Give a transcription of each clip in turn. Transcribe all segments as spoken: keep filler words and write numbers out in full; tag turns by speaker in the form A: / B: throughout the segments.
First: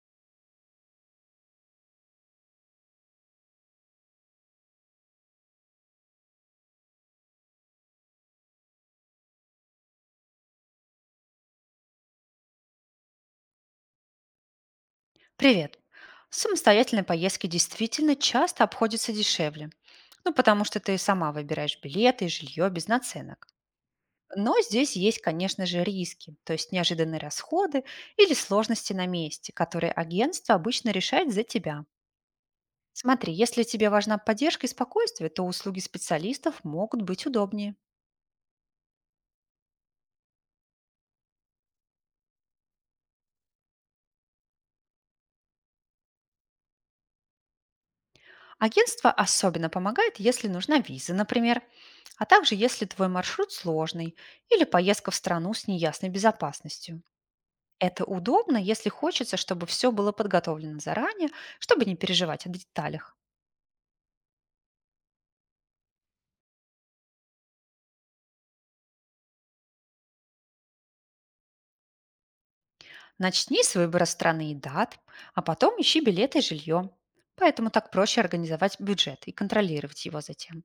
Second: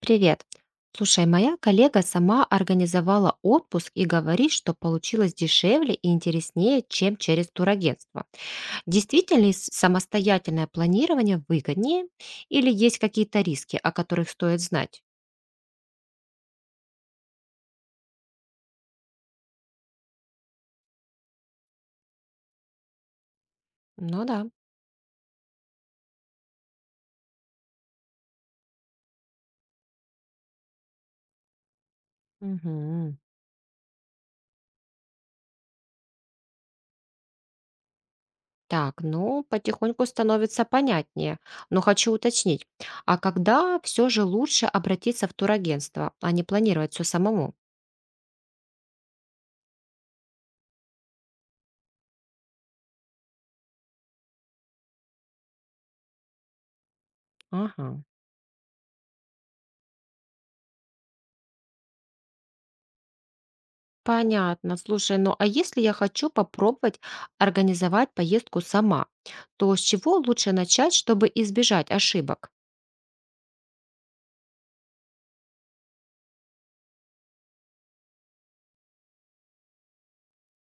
A: Привет. Слушай, моя коллега сама организовала отпуск и говорит, что получилось дешевле и интереснее, чем через турагентство. Действительно ли с- самостоятельное планирование выгоднее или есть какие-то риски, о которых стоит знать?
B: Привет. Самостоятельные поездки действительно часто обходятся дешевле. Ну, потому что ты сама выбираешь билеты и жилье без наценок.
A: Ну да.
B: Но здесь есть, конечно же, риски, то есть неожиданные расходы или сложности на месте, которые агентство обычно решает за тебя.
A: Мгм.
B: Смотри, если тебе важна поддержка и спокойствие, то услуги специалистов могут быть удобнее.
A: Так, ну, потихоньку становится понятнее, но хочу уточнить, а когда все же лучше обратиться в турагентство, а не планировать все самому?
B: Агентство особенно помогает, если нужна виза, например, а также если твой маршрут сложный или поездка в страну с неясной безопасностью.
A: Ага.
B: Это удобно, если хочется, чтобы все было подготовлено заранее, чтобы не переживать о деталях.
A: Понятно. Слушай, ну а если я хочу попробовать организовать поездку сама, то с чего лучше начать, чтобы избежать ошибок?
B: Начни с выбора страны и дат, а потом ищи билеты и жилье. Поэтому так проще организовать бюджет и контролировать его затем.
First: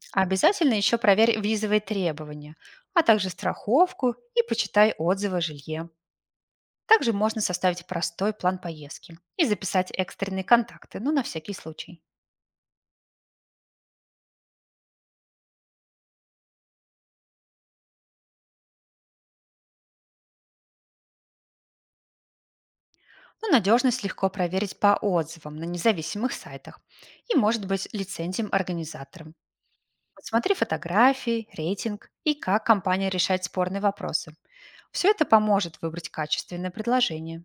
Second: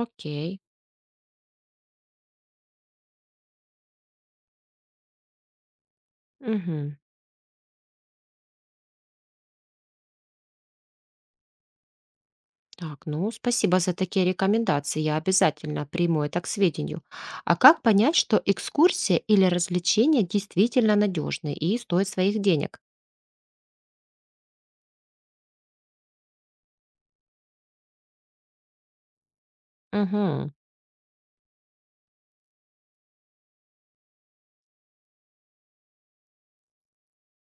A: Окей.
B: Обязательно еще проверь визовые требования, а также страховку и почитай отзывы о жилье.
A: Мгм.
B: Также можно составить простой план поездки и записать экстренные контакты, ну на всякий случай.
A: Так, ну спасибо за такие рекомендации. Я обязательно приму это к сведению. А как понять, что экскурсия или развлечение действительно надежны и стоят своих денег?
B: Но надежность легко проверить по отзывам на независимых сайтах и может быть лицензиям организаторам. Вот,
A: Мгм.
B: смотри фотографии, рейтинг и как компания решает спорные вопросы. Все это поможет выбрать качественное предложение.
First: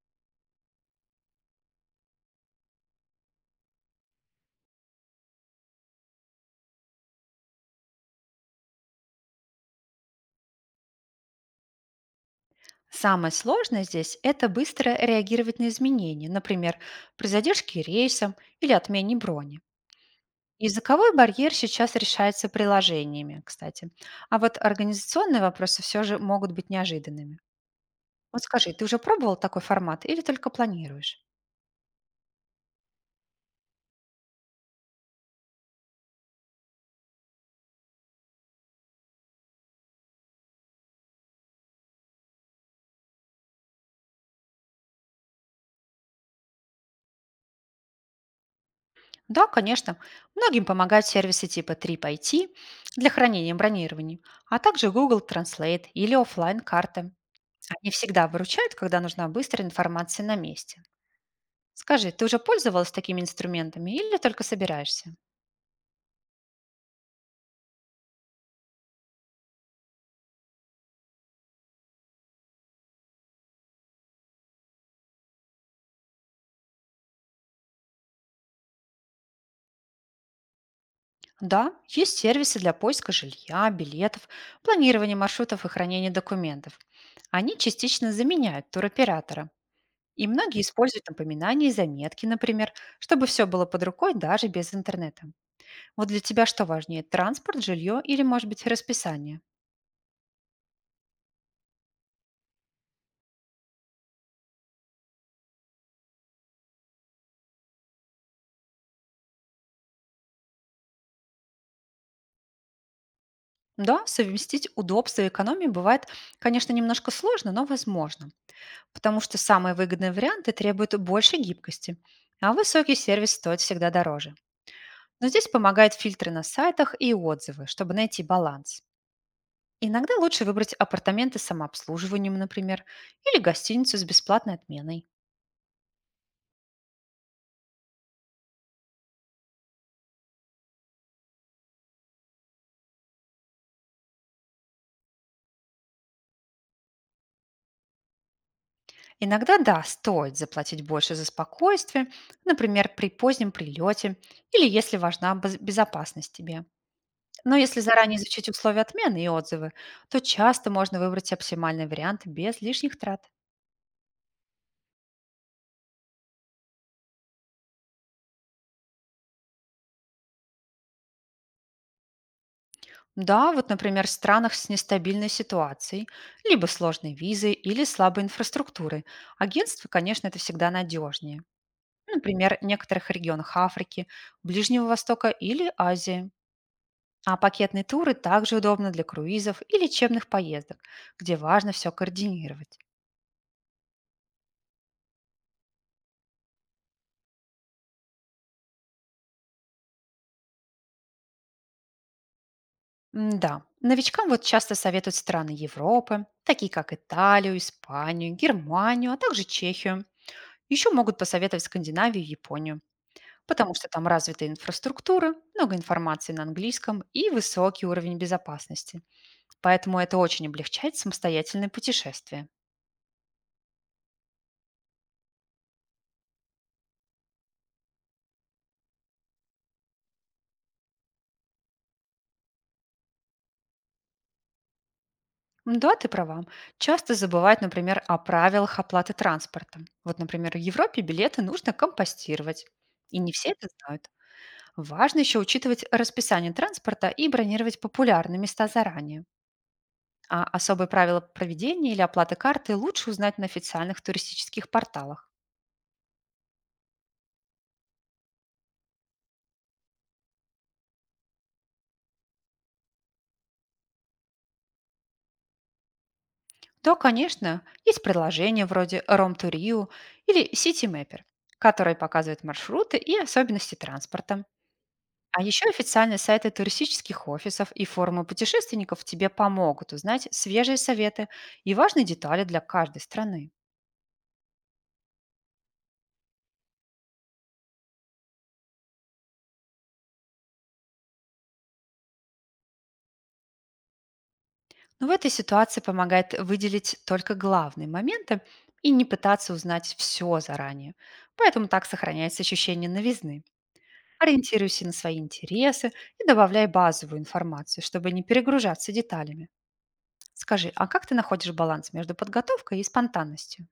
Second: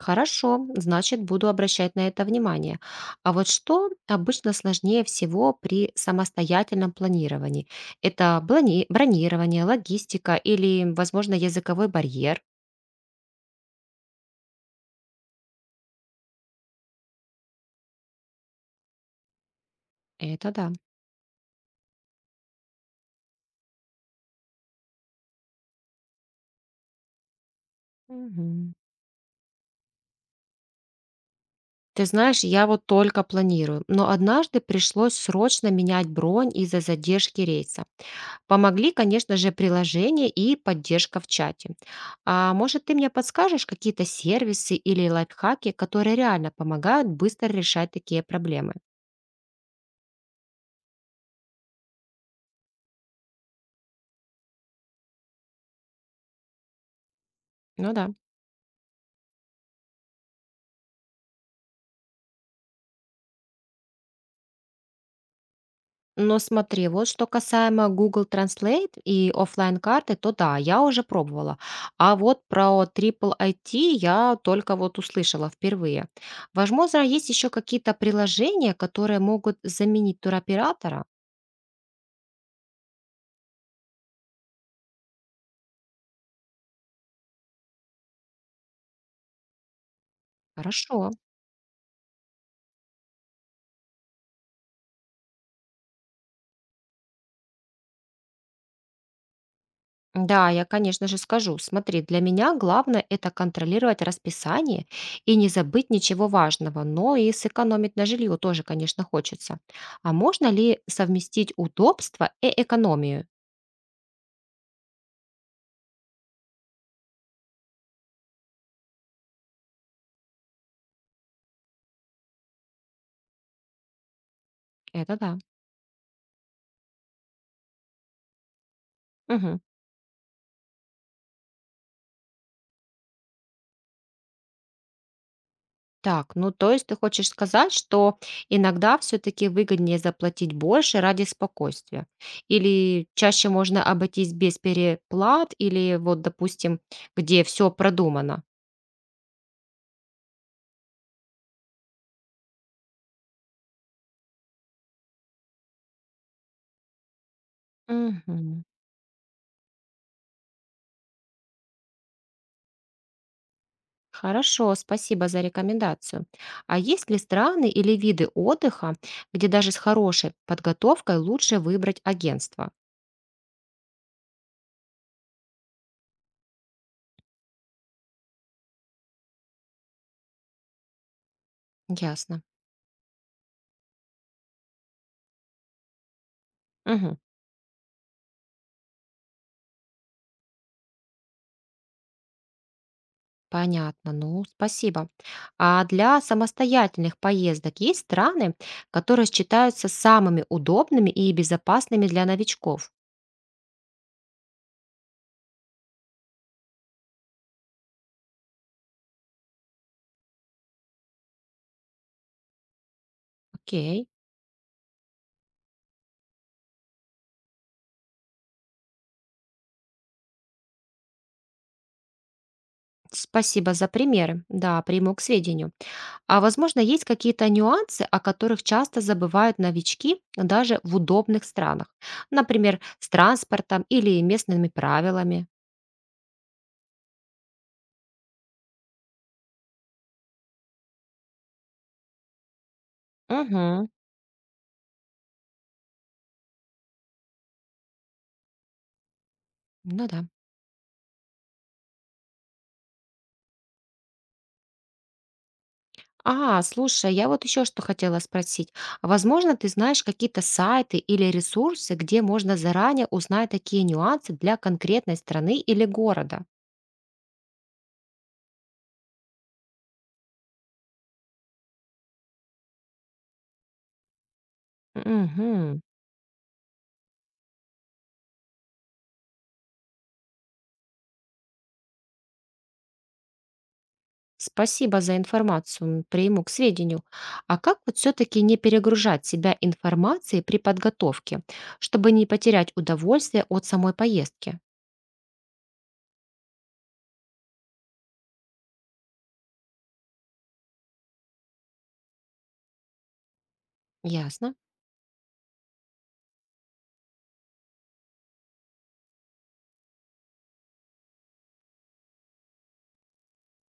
A: Хорошо, значит, буду обращать на это внимание. А вот что обычно сложнее всего при самостоятельном планировании? Это блони- бронирование, логистика или, возможно, языковой барьер?
B: Самое сложное здесь — это быстро реагировать на изменения, например, при задержке рейса или отмене брони.
A: Это да.
B: Языковой барьер сейчас решается приложениями, кстати. А вот организационные вопросы все же могут быть неожиданными. Вот
A: Мгм.
B: скажи, ты уже пробовал такой формат или только планируешь?
A: Ты знаешь, я вот только планирую, но однажды пришлось срочно менять бронь из-за задержки рейса. Помогли, конечно же, приложение и поддержка в чате. А может, ты мне подскажешь какие-то сервисы или лайфхаки, которые реально помогают быстро решать такие проблемы?
B: Да, конечно. Многим помогают сервисы типа TripIT для хранения бронирований, а также Google Translate или оффлайн карты. Они
A: Ну да.
B: всегда выручают, когда нужна быстрая информация на месте. Скажи, ты уже пользовалась такими инструментами или только собираешься?
A: Но смотри, вот что касаемо Google Translate и оффлайн карты, то да, я уже пробовала. А вот про Triple I T я только вот услышала впервые. Возможно, есть еще какие-то приложения, которые могут заменить туроператора?
B: Да, есть сервисы для поиска жилья, билетов, планирования маршрутов и хранения документов. Они частично заменяют туроператора, и многие используют
A: Хорошо.
B: напоминания и заметки, например, чтобы все было под рукой даже без интернета. Вот для тебя что важнее — транспорт, жилье или, может быть, расписание?
A: Да, я, конечно же, скажу. Смотри, для меня главное — это контролировать расписание и не забыть ничего важного, но и сэкономить на жилье тоже, конечно, хочется. А можно ли совместить удобство и экономию?
B: Да, совместить удобство и экономию бывает, конечно, немножко сложно, но возможно, потому что самые выгодные варианты требуют больше гибкости, а высокий сервис стоит всегда дороже.
A: Это
B: Но
A: да.
B: здесь помогают фильтры на сайтах и отзывы, чтобы найти баланс.
A: Мгм.
B: Иногда лучше выбрать апартаменты с самообслуживанием, например, или гостиницу с бесплатной отменой.
A: Так, ну то есть ты хочешь сказать, что иногда все-таки выгоднее заплатить больше ради спокойствия? Или чаще можно обойтись без переплат, или вот, допустим, где все продумано?
B: Иногда, да, стоит заплатить больше за спокойствие, например, при позднем прилете или если важна баз- безопасность тебе. Но если заранее изучить
A: Мгм.
B: условия отмены и отзывы, то часто можно выбрать оптимальный вариант без лишних трат.
A: Хорошо, спасибо за рекомендацию. А есть ли страны или виды отдыха, где даже с хорошей подготовкой лучше выбрать агентство?
B: Да, вот, например, в странах с нестабильной ситуацией, либо сложной визой или слабой инфраструктурой. Агентство, конечно, это всегда надежнее.
A: Ясно.
B: Например, в некоторых регионах Африки, Ближнего Востока или Азии.
A: Мгм.
B: А пакетные туры также удобны для круизов и лечебных поездок, где важно все координировать.
A: Понятно. Ну, спасибо. А для самостоятельных поездок есть страны, которые считаются самыми удобными и безопасными для новичков?
B: М, Да, новичкам вот часто советуют страны Европы, такие как Италию, Испанию, Германию, а также Чехию. Еще могут посоветовать Скандинавию и Японию, потому что
A: Окей.
B: там развитая инфраструктура, много информации на английском и высокий уровень безопасности. Поэтому это очень облегчает самостоятельное путешествие.
A: Спасибо за примеры. Да, приму к сведению. А возможно, есть какие-то нюансы, о которых часто забывают новички даже в удобных странах. Например, с транспортом или местными правилами.
B: М, Да, ты права. Часто забывают, например, о правилах оплаты транспорта. Вот, например, в Европе билеты нужно компостировать. И не все это
A: Угу,
B: знают. Важно еще учитывать расписание транспорта и бронировать популярные места заранее.
A: ну да.
B: А особые правила проведения или оплаты карты лучше узнать на официальных туристических порталах.
A: А, слушай, я вот еще что хотела спросить. Возможно, ты знаешь какие-то сайты или ресурсы, где можно заранее узнать такие нюансы для конкретной страны или города?
B: То, конечно, есть приложения вроде Rome to Rio или City Mapper, которые показывают маршруты и особенности транспорта. А еще
A: Угу.
B: официальные сайты туристических офисов и форумы путешественников тебе помогут узнать свежие советы и важные детали для каждой страны.
A: Спасибо за информацию, м, приму к сведению. А как вот все-таки не перегружать себя информацией при подготовке, чтобы не потерять удовольствие от самой поездки?
B: Но в этой ситуации помогает выделить только главные моменты и не пытаться узнать все заранее. Поэтому так сохраняется ощущение новизны.
A: Ясно.
B: Ориентируйся на свои интересы и добавляй базовую информацию, чтобы не перегружаться деталями. Скажи, а как ты находишь баланс между подготовкой и спонтанностью?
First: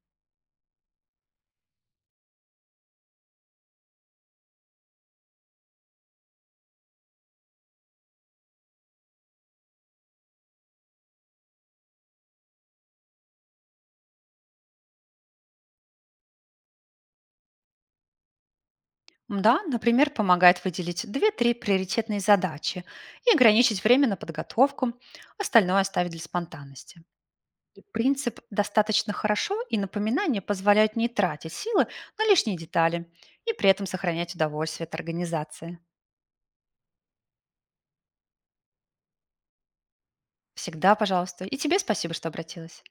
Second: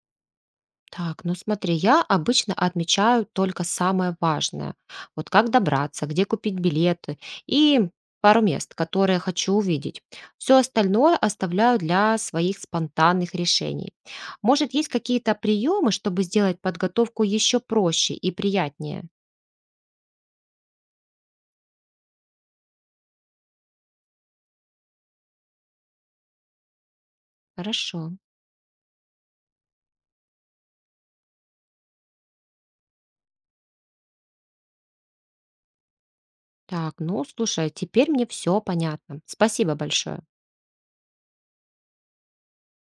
A: Так, ну смотри, я обычно отмечаю только самое важное. Вот как добраться, где купить билеты и пару мест, которые хочу увидеть. Все остальное оставляю для своих спонтанных решений. Может, есть какие-то приемы, чтобы сделать подготовку еще проще и приятнее?
B: Да, например, помогает выделить две-три приоритетные задачи и ограничить время на подготовку, остальное оставить для спонтанности.
A: Хорошо.
B: Принцип «достаточно хорошо» и напоминания позволяют не тратить силы на лишние детали и при этом сохранять удовольствие от организации.
A: Так, ну слушай, теперь мне все понятно. Спасибо большое.
B: Всегда, пожалуйста. И тебе спасибо, что обратилась.